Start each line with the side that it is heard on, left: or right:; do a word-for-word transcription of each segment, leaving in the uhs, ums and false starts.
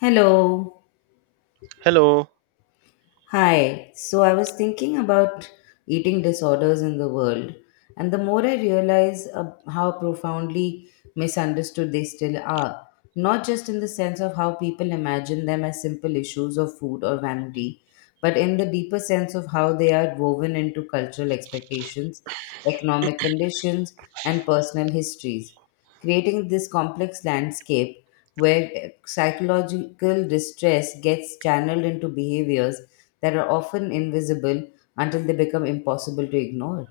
left: Hello.
right: Hello.
left: Hi. So I was thinking about eating disorders in the world, and the more I realize uh, how profoundly misunderstood they still are, not just in the sense of how people imagine them as simple issues of food or vanity, but in the deeper sense of how they are woven into cultural expectations, economic conditions, and personal histories, creating this complex landscape where psychological distress gets channeled into behaviors that are often invisible until they become impossible to ignore.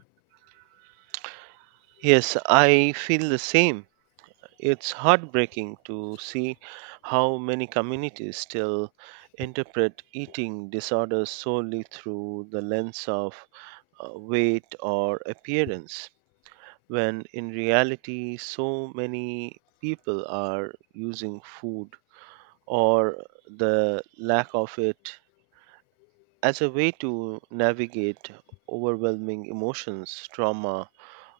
right: Yes, I feel the same. It's heartbreaking to see how many communities still interpret eating disorders solely through the lens of uh, weight or appearance, when in reality, so many people are using food or the lack of it as a way to navigate overwhelming emotions, trauma,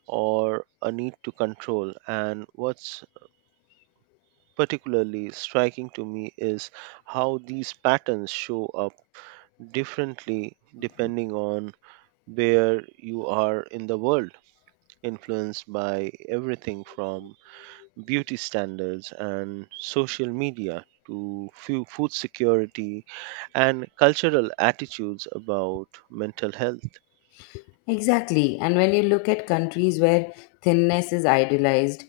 right: or a need to control. And what's particularly striking to me is how these patterns show up differently depending on where you are in the world, influenced by everything from beauty standards and social media to fu- food security and cultural attitudes about mental health.
left: Exactly. And when you look at countries where thinness is idealized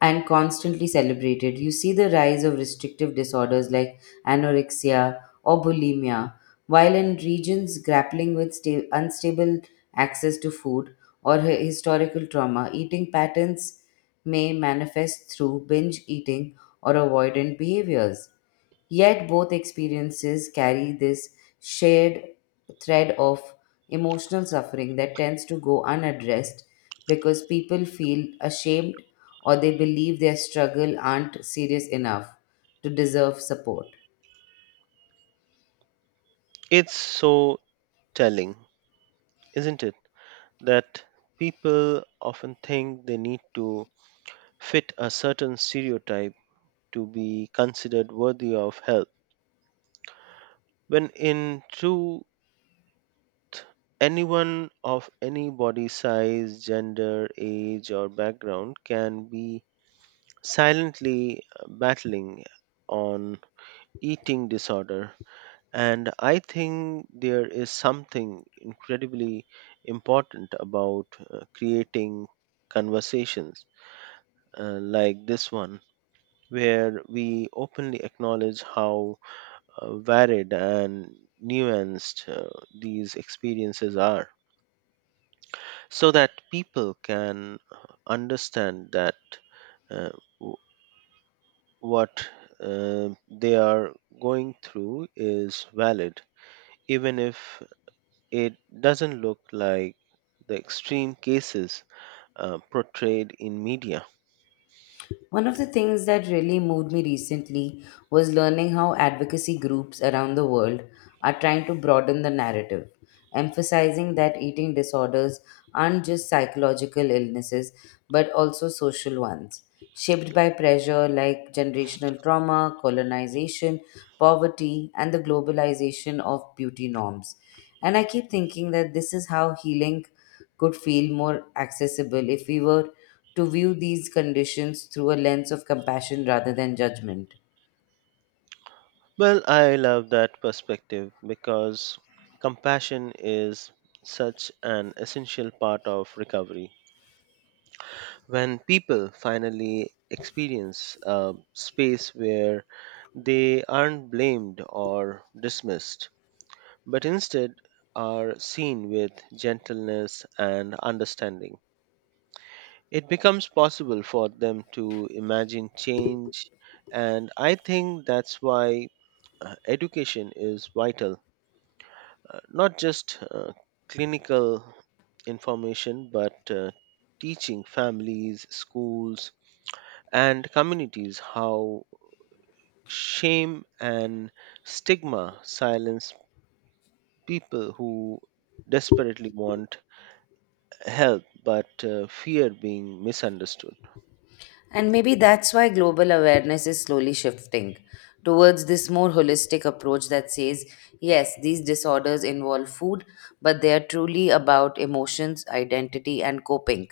left: and constantly celebrated, you see the rise of restrictive disorders like anorexia or bulimia, while in regions grappling with sta- unstable access to food or hi- historical trauma, eating patterns may manifest through binge eating or avoidant behaviors. Yet both experiences carry this shared thread of emotional suffering that tends to go unaddressed because people feel ashamed or they believe their struggle aren't serious enough to deserve support.
right: It's so telling, isn't it? That people often think they need to fit a certain stereotype to be considered worthy of help, when in truth, anyone of any body size, gender, age, or background can be silently battling on eating disorder. And I think there is something incredibly important about uh, creating conversations uh, like this one, where we openly acknowledge how uh, varied and nuanced uh, these experiences are, so that people can uh, understand that uh, w- what uh, they are going through is valid, even if it doesn't look like the extreme cases uh, portrayed in media.
left: One of the things that really moved me recently was learning how advocacy groups around the world are trying to broaden the narrative, emphasizing that eating disorders aren't just psychological illnesses, but also social ones, shaped by pressure like generational trauma, colonization, poverty, and the globalization of beauty norms. And I keep thinking that this is how healing could feel more accessible if we were to view these conditions through a lens of compassion rather than judgment.
right: Well, I love that perspective because compassion is such an essential part of recovery. When people finally experience a space where they aren't blamed or dismissed, but instead are seen with gentleness and understanding, it becomes possible for them to imagine change. And I think that's why uh, education is vital, uh, not just uh, clinical information, but uh, teaching families, schools, and communities how shame and stigma silence people who desperately want help but uh, fear being misunderstood.
left: And maybe that's why global awareness is slowly shifting towards this more holistic approach that says, yes, these disorders involve food, but they are truly about emotions, identity, and coping.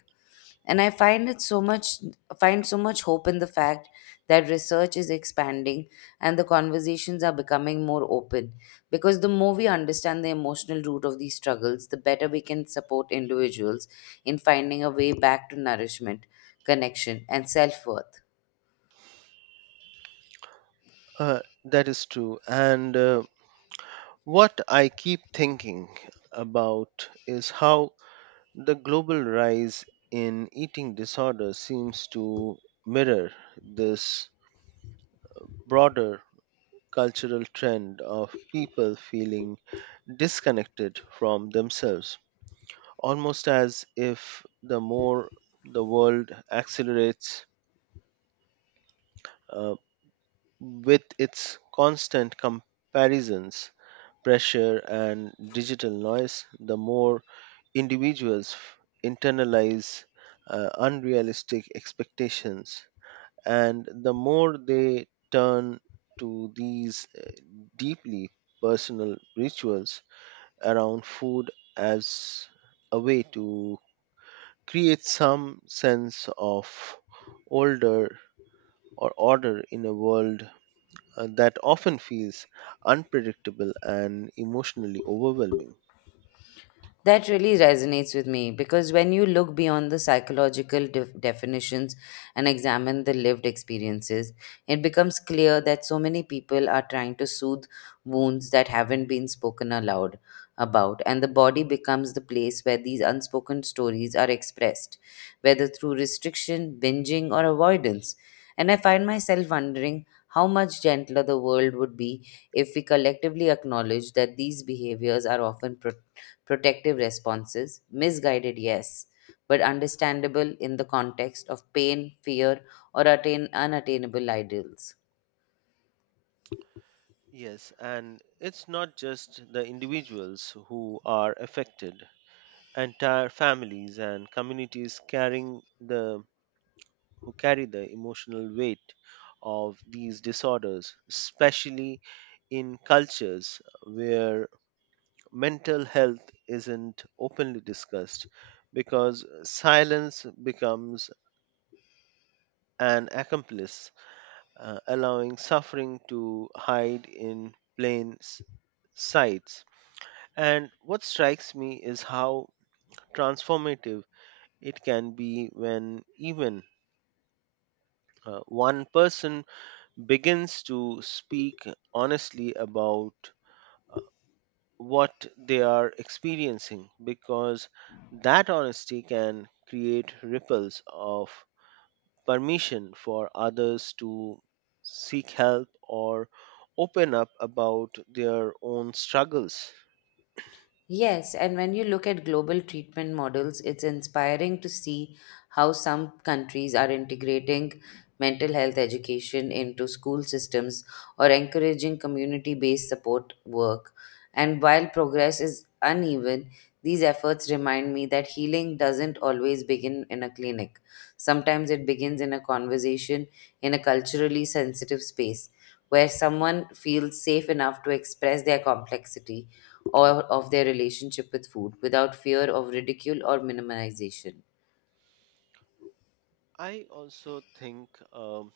left: And i find it so much find so much hope in the fact that research is expanding and the conversations are becoming more open, because the more we understand the emotional root of these struggles, the better we can support individuals in finding a way back to nourishment, connection, and self-worth.
right: uh, that is true, and uh, what I keep thinking about is how the global rise in eating disorder seems to mirror this broader cultural trend of people feeling disconnected from themselves, almost as if the more the world accelerates uh, with its constant comparisons, pressure, and digital noise, the more individuals f- internalize uh, unrealistic expectations. And the more they turn to these uh, deeply personal rituals around food as a way to create some sense of order, or order in a world uh, that often feels unpredictable and emotionally overwhelming.
left: That really resonates with me, because when you look beyond the psychological def- definitions and examine the lived experiences, it becomes clear that so many people are trying to soothe wounds that haven't been spoken aloud about, and the body becomes the place where these unspoken stories are expressed, whether through restriction, binging, or avoidance. And I find myself wondering how much gentler the world would be if we collectively acknowledge that these behaviors are often protected protective responses, misguided, yes, but understandable in the context of pain, fear, or attain unattainable ideals.
right: Yes, and it's not just the individuals who are affected. Entire families and communities carrying the who carry the emotional weight of these disorders, especially in cultures where mental health isn't openly discussed, because silence becomes an accomplice, uh, allowing suffering to hide in plain s- sights. And what strikes me is how transformative it can be when even uh, one person begins to speak honestly about uh, what they are experiencing, because that honesty can create ripples of permission for others to seek help or open up about their own struggles.
left: Yes, and when you look at global treatment models, it's inspiring to see how some countries are integrating mental health education into school systems or encouraging community based support work. And while progress is uneven, these efforts remind me that healing doesn't always begin in a clinic. Sometimes it begins in a conversation, in a culturally sensitive space where someone feels safe enough to express their complexity or of their relationship with food without fear of ridicule or minimization.
right: I also think um,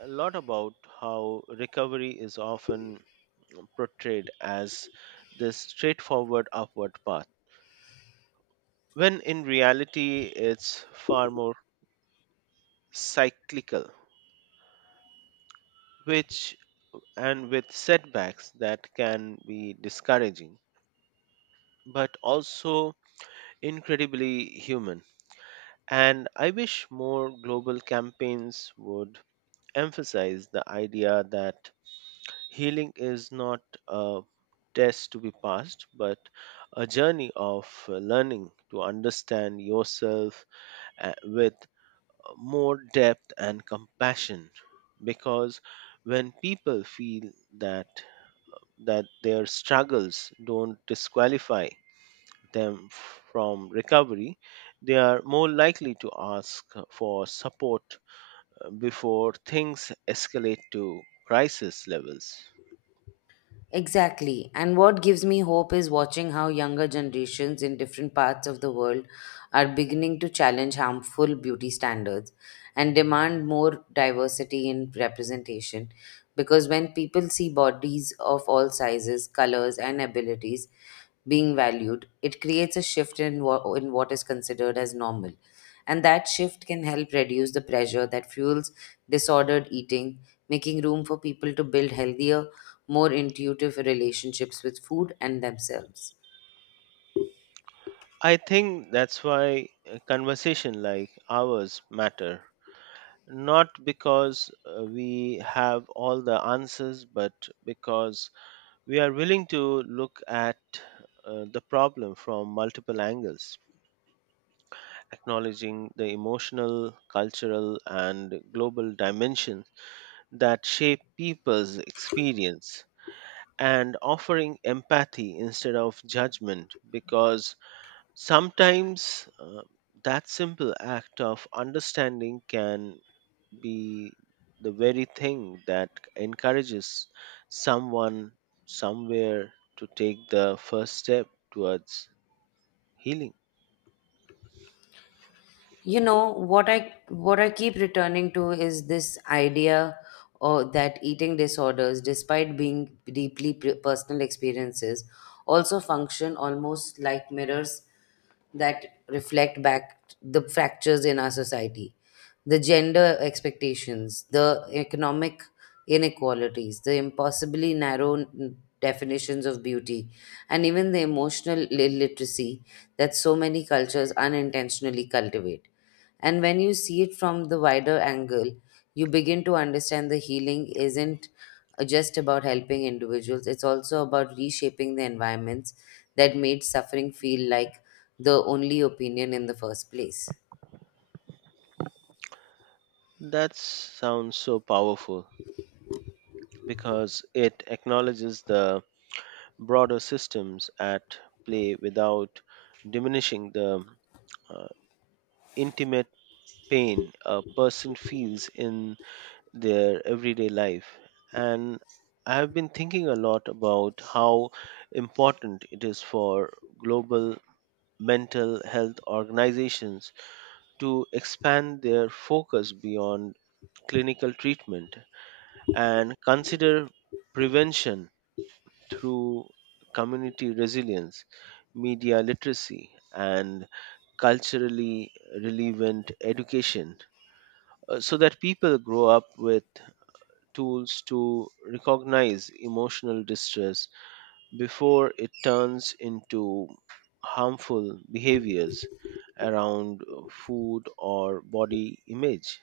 right: a lot about how recovery is often portrayed as this straightforward upward path, when in reality it's far more cyclical, which and with setbacks that can be discouraging but also incredibly human. And I wish more global campaigns would emphasize the idea that healing is not a test to be passed, but a journey of uh, learning to understand yourself uh, with more depth and compassion, because when people feel that that their struggles don't disqualify them from recovery, they are more likely to ask for support uh, before things escalate to crisis levels.
left: Exactly. And what gives me hope is watching how younger generations in different parts of the world are beginning to challenge harmful beauty standards and demand more diversity in representation. Because when people see bodies of all sizes, colors, and abilities being valued, it creates a shift in, wha- in what is considered as normal. And that shift can help reduce the pressure that fuels disordered eating, making room for people to build healthier, more intuitive relationships with food and themselves.
right: I think that's why a conversation like ours matter, not because uh, we have all the answers, but because we are willing to look at uh, the problem from multiple angles, acknowledging the emotional, cultural, and global dimensions that shape people's experience, and offering empathy instead of judgment, because sometimes uh, that simple act of understanding can be the very thing that encourages someone somewhere to take the first step towards healing.
left: You know what i what i keep returning to is this idea or that eating disorders, despite being deeply p- personal experiences, also function almost like mirrors that reflect back the fractures in our society, the gender expectations, the economic inequalities, the impossibly narrow n- definitions of beauty, and even the emotional illiteracy that so many cultures unintentionally cultivate. And when you see it from the wider angle, you begin to understand the healing isn't uh, just about helping individuals, it's also about reshaping the environments that made suffering feel like the only opinion in the first place.
right: That sounds so powerful because it acknowledges the broader systems at play without diminishing the uh, intimate pain a person feels in their everyday life. And I have been thinking a lot about how important it is for global mental health organizations to expand their focus beyond clinical treatment and consider prevention through community resilience, media literacy, and culturally relevant education, uh, so that people grow up with tools to recognize emotional distress before it turns into harmful behaviors around uh, food or body image.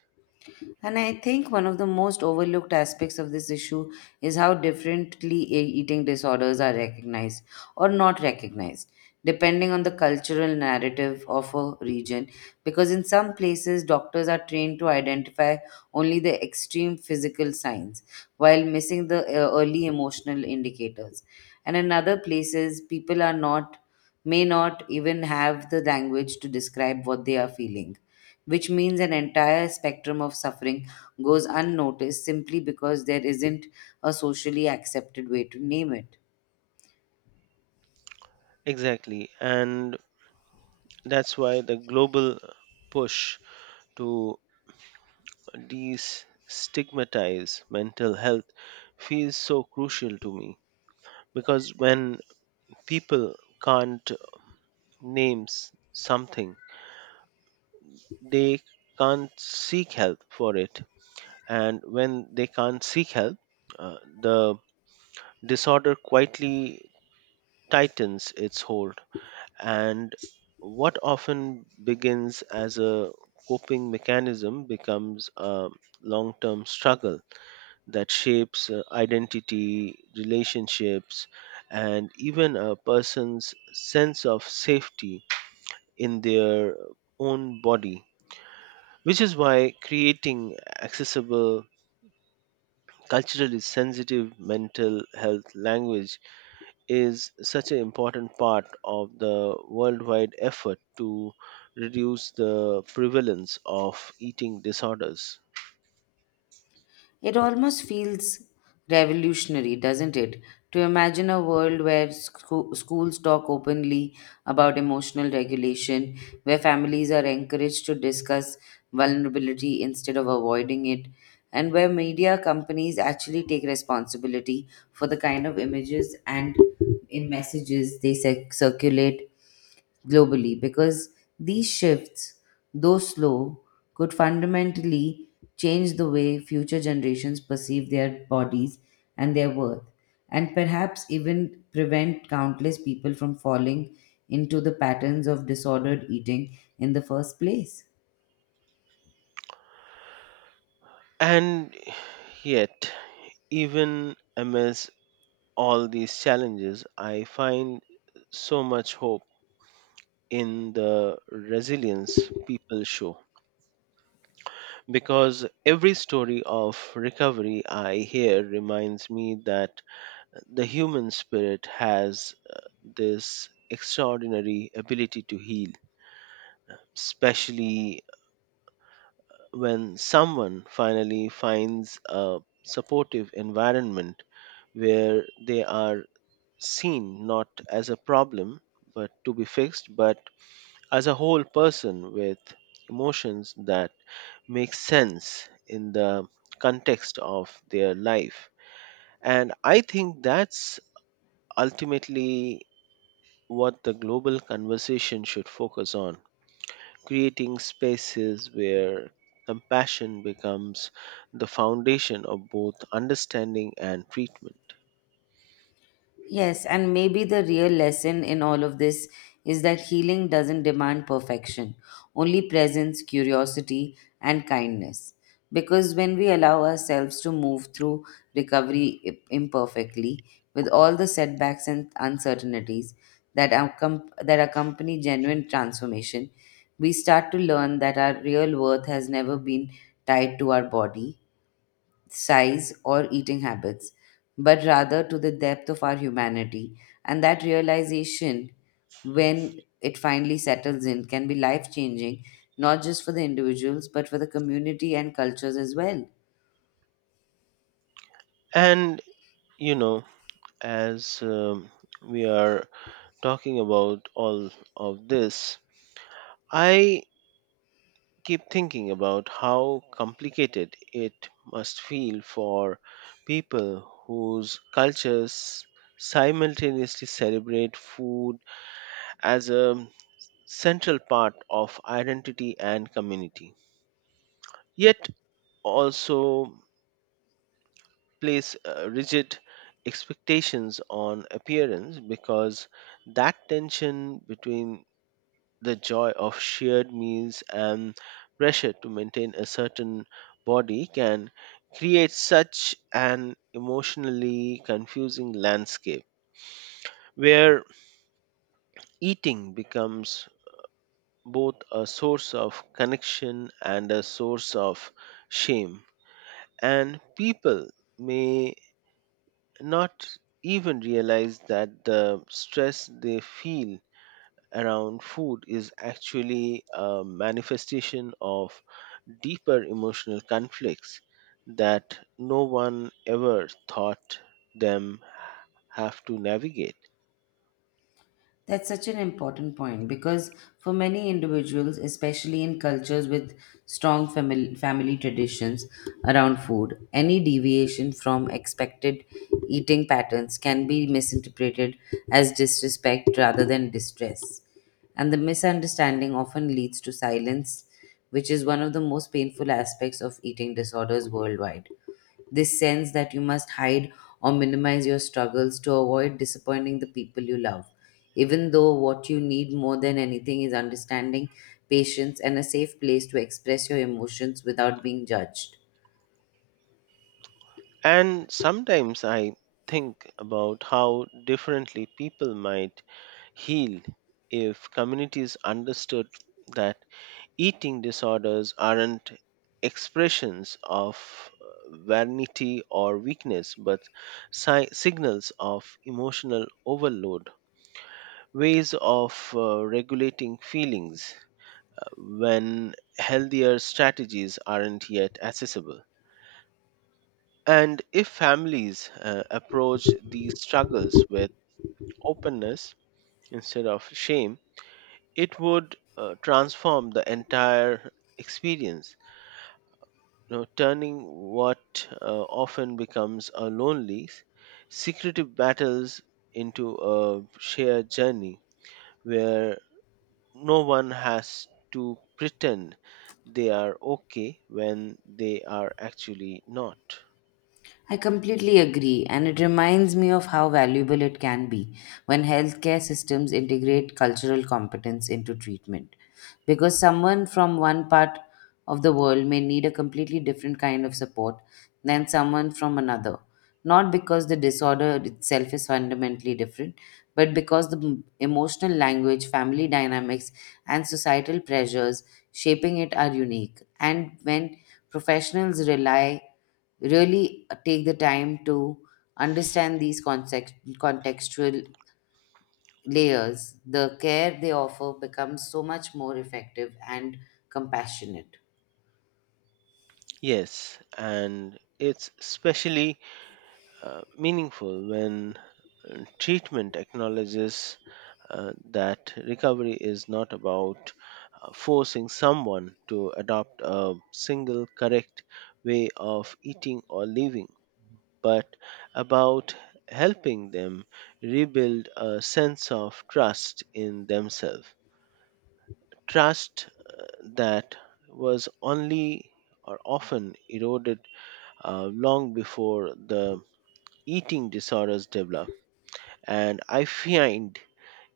left: And I think one of the most overlooked aspects of this issue is how differently e- eating disorders are recognized or not recognized, depending on the cultural narrative of a region. Because in some places, doctors are trained to identify only the extreme physical signs while missing the uh, early emotional indicators. And in other places, people are not may not even have the language to describe what they are feeling, which means an entire spectrum of suffering goes unnoticed simply because there isn't a socially accepted way to name it.
right: Exactly. And that's why the global push to destigmatize mental health feels so crucial to me, because when people can't name s- something, they can't seek help for it, and when they can't seek help, uh, the disorder quietly tightens its hold. And what often begins as a coping mechanism becomes a long term struggle that shapes uh, identity, relationships, and even a person's sense of safety in their own body, which is why creating accessible, culturally sensitive mental health language is such an important part of the worldwide effort to reduce the prevalence of eating disorders.
left: It almost feels revolutionary, doesn't it? To imagine a world where scho- schools talk openly about emotional regulation, where families are encouraged to discuss vulnerability instead of avoiding it, and where media companies actually take responsibility for the kind of images and in messages they circ- circulate globally, because these shifts, though slow, could fundamentally change the way future generations perceive their bodies and their worth, and perhaps even prevent countless people from falling into the patterns of disordered eating in the first place.
right: And yet, even amidst all these challenges, I find so much hope in the resilience people show, because every story of recovery I hear reminds me that the human spirit has uh, this extraordinary ability to heal, especially when someone finally finds a supportive environment where they are seen not as a problem but to be fixed, but as a whole person with emotions that make sense in the context of their life. And I think that's ultimately what the global conversation should focus on, creating spaces where compassion becomes the foundation of both understanding and treatment.
left: Yes, and maybe the real lesson in all of this is that healing doesn't demand perfection, only presence, curiosity, and kindness. Because when we allow ourselves to move through recovery i- imperfectly, with all the setbacks and uncertainties that, accom- that accompany genuine transformation, we start to learn that our real worth has never been tied to our body size, or eating habits, but rather to the depth of our humanity. And that realization, when it finally settles in, can be life changing, not just for the individuals, but for the community and cultures as well.
right: And, you know, as um, we are talking about all of this, I keep thinking about how complicated it must feel for people whose cultures simultaneously celebrate food as a central part of identity and community, yet also place uh, rigid expectations on appearance, because that tension between the joy of shared meals and pressure to maintain a certain body can create such an emotionally confusing landscape where eating becomes both a source of connection and a source of shame, and people may not even realize that the stress they feel around food is actually a manifestation of deeper emotional conflicts that no one ever thought them have to navigate.
left: That's such an important point, because for many individuals, especially in cultures with strong family, family traditions around food, any deviation from expected eating patterns can be misinterpreted as disrespect rather than distress. And the misunderstanding often leads to silence, which is one of the most painful aspects of eating disorders worldwide, this sense that you must hide or minimize your struggles to avoid disappointing the people you love, even though what you need more than anything is understanding, patience, and a safe place to express your emotions without being judged.
right: And sometimes I think about how differently people might heal if communities understood that eating disorders aren't expressions of uh, vanity or weakness, but si- signals of emotional overload, ways of uh, regulating feelings uh, when healthier strategies aren't yet accessible. And if families uh, approach these struggles with openness instead of shame, it would uh, transform the entire experience, know, turning what uh, often becomes a lonely, secretive battles into a shared journey where no one has to pretend they are okay when they are actually not.
left: I completely agree, and it reminds me of how valuable it can be when healthcare systems integrate cultural competence into treatment. Because someone from one part of the world may need a completely different kind of support than someone from another, not because the disorder itself is fundamentally different, but because the m- emotional language, family dynamics, and societal pressures shaping it are unique. And when professionals rely, really uh, take the time to understand these concept, contextual layers, the care they offer becomes so much more effective and compassionate.
right: Yes, and it's especially uh, meaningful when uh, treatment acknowledges uh, that recovery is not about forcing someone to adopt a single correct way of eating or living, but about helping them rebuild a sense of trust in themselves. Trust that was only or often eroded uh, long before the eating disorders develop. And I find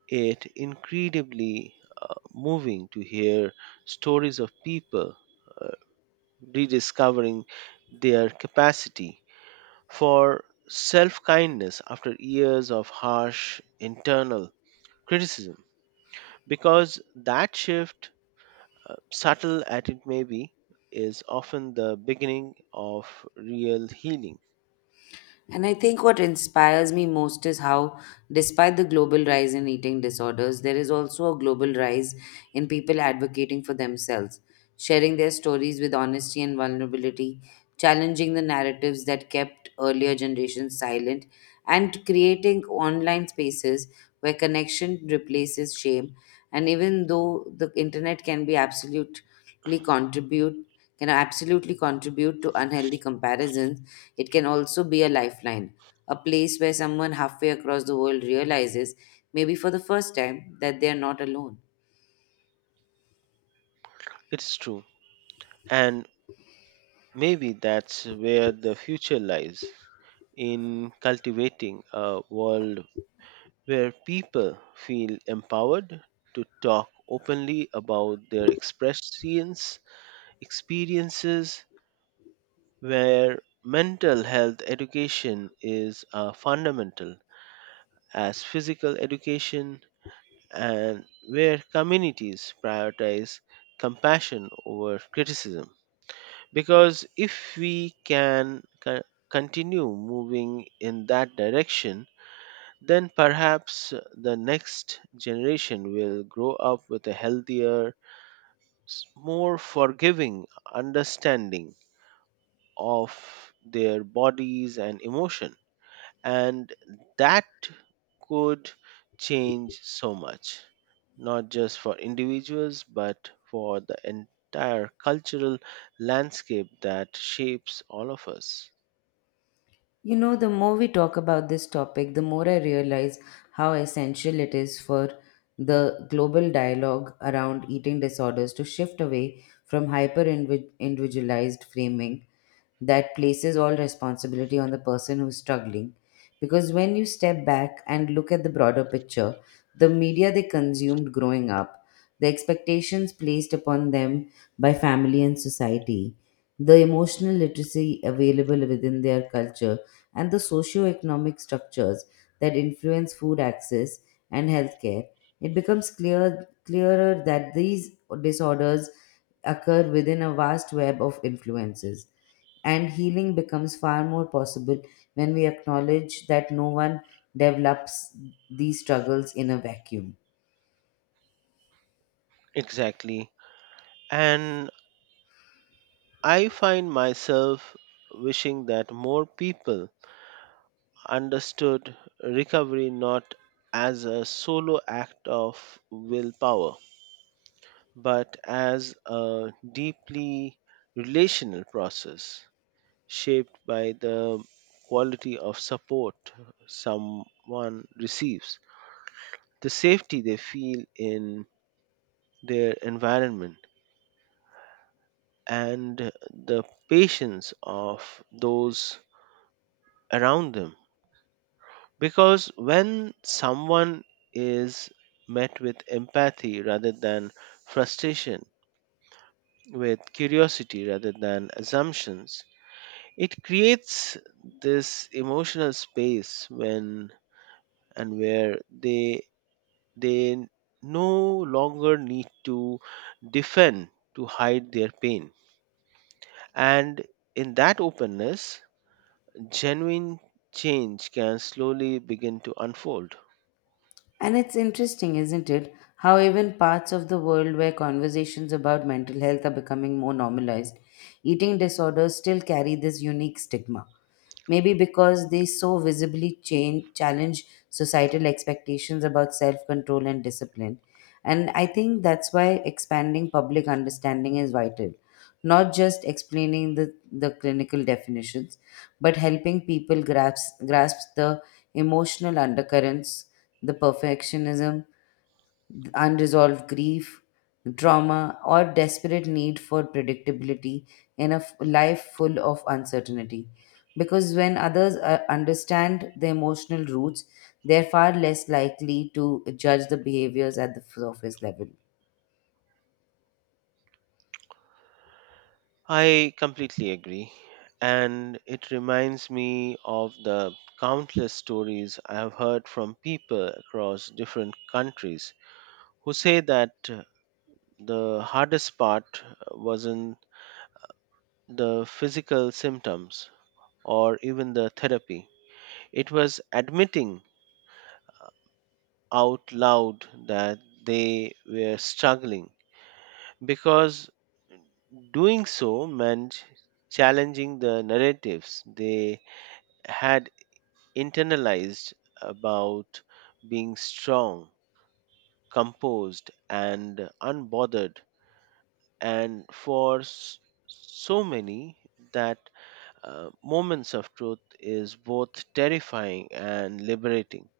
right: it incredibly uh, moving to hear stories of people uh, rediscovering their capacity for self kindness after years of harsh internal criticism. Because that shift, uh, subtle as it may be, is often the beginning of real healing.
left: And I think what inspires me most is how, despite the global rise in eating disorders, there is also a global rise in people advocating for themselves, sharing their stories with honesty and vulnerability, challenging the narratives that kept earlier generations silent, and creating online spaces where connection replaces shame. And even though the internet can be absolute contribute can absolutely contribute to unhealthy comparisons, it can also be a lifeline, a place where someone halfway across the world realizes, maybe for the first time, that they are not alone.
right: It's true. And maybe that's where the future lies, in cultivating a world where people feel empowered to talk openly about their expressions, experiences, where mental health education is a fundamental as physical education, and where communities prioritize compassion over criticism. Because if we can co- continue moving in that direction, then perhaps the next generation will grow up with a healthier, s- more forgiving understanding of their bodies and emotion. And that could change so much, not just for individuals, but for the entire cultural landscape that shapes all of us.
left: You know, the more we talk about this topic, the more I realize how essential it is for the global dialogue around eating disorders to shift away from hyper invi- individualized framing that places all responsibility on the person who's struggling. Because when you step back and look at the broader picture, the media they consumed growing up, the expectations placed upon them by family and society, the emotional literacy available within their culture, and the socio-economic structures that influence food access and healthcare, it becomes clear, clearer that these disorders occur within a vast web of influences, and healing becomes far more possible when we acknowledge that no one develops these struggles in a vacuum.
right: Exactly. And I find myself wishing that more people understood recovery not as a solo act of willpower, but as a deeply relational process shaped by the quality of support someone receives, the safety they feel in their environment, and the patience of those around them. Because when someone is met with empathy rather than frustration, with curiosity rather than assumptions, it creates this emotional space when and where they they no longer need to defend to hide their pain, and in that openness, genuine change can slowly begin to unfold.
left: And it's interesting, isn't it, how even parts of the world where conversations about mental health are becoming more normalized, eating disorders still carry this unique stigma, maybe because they so visibly change, challenge societal expectations about self control and discipline. And I think that's why expanding public understanding is vital, not just explaining the, the clinical definitions, but helping people grasp, grasp the emotional undercurrents, the perfectionism, unresolved grief, trauma, or desperate need for predictability in a f- life full of uncertainty. Because when others uh, understand the emotional roots, they're far less likely to judge the behaviors at the surface level.
right: I completely agree. And it reminds me of the countless stories I have heard from people across different countries who say that uh, the hardest part uh, wasn't the physical symptoms or even the therapy. It was admitting out loud that they were struggling, because doing so meant challenging the narratives they had internalized about being strong, composed, and unbothered. And for s- so many, that uh, moments of truth is both terrifying and liberating,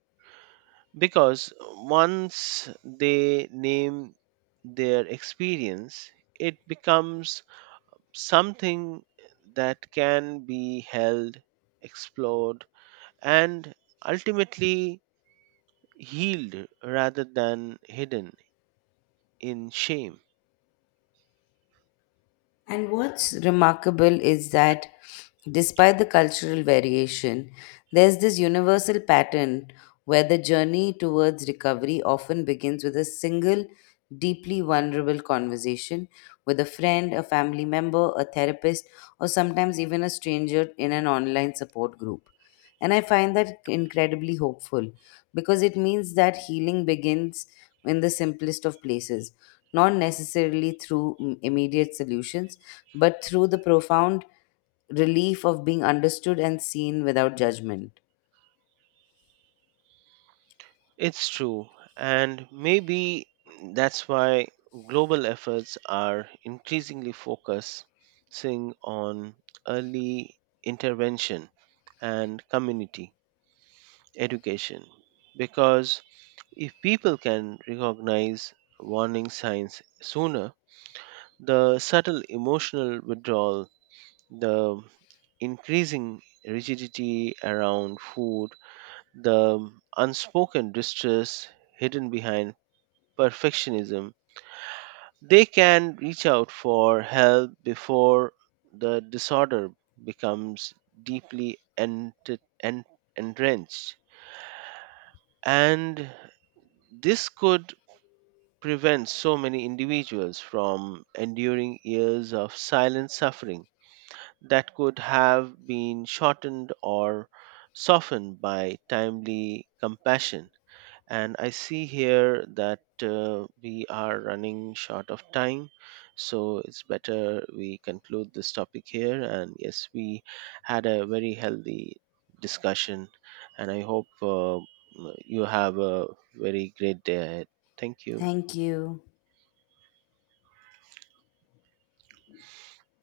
right: because once they name their experience, it becomes something that can be held, explored, and ultimately healed rather than hidden in shame.
left: And what's remarkable is that despite the cultural variation, there's this universal pattern where the journey towards recovery often begins with a single, deeply vulnerable conversation with a friend, a family member, a therapist, or sometimes even a stranger in an online support group. And I find that incredibly hopeful, because it means that healing begins in the simplest of places, not necessarily through mm, immediate solutions, but through the profound relief of being understood and seen without judgment.
right: It's true, and maybe that's why global efforts are increasingly focusing on early intervention and community education, because if people can recognize warning signs sooner, the subtle emotional withdrawal, the increasing rigidity around food, the unspoken distress hidden behind perfectionism. They can reach out for help before the disorder becomes deeply ent- en- entrenched. And this could prevent so many individuals from enduring years of silent suffering that could have been shortened or softened by timely compassion. And I see here that uh, we are running short of time. So it's better we conclude this topic here. And yes, we had a very healthy discussion, and I hope uh, you have a very great day ahead. Thank you.
left: Thank you.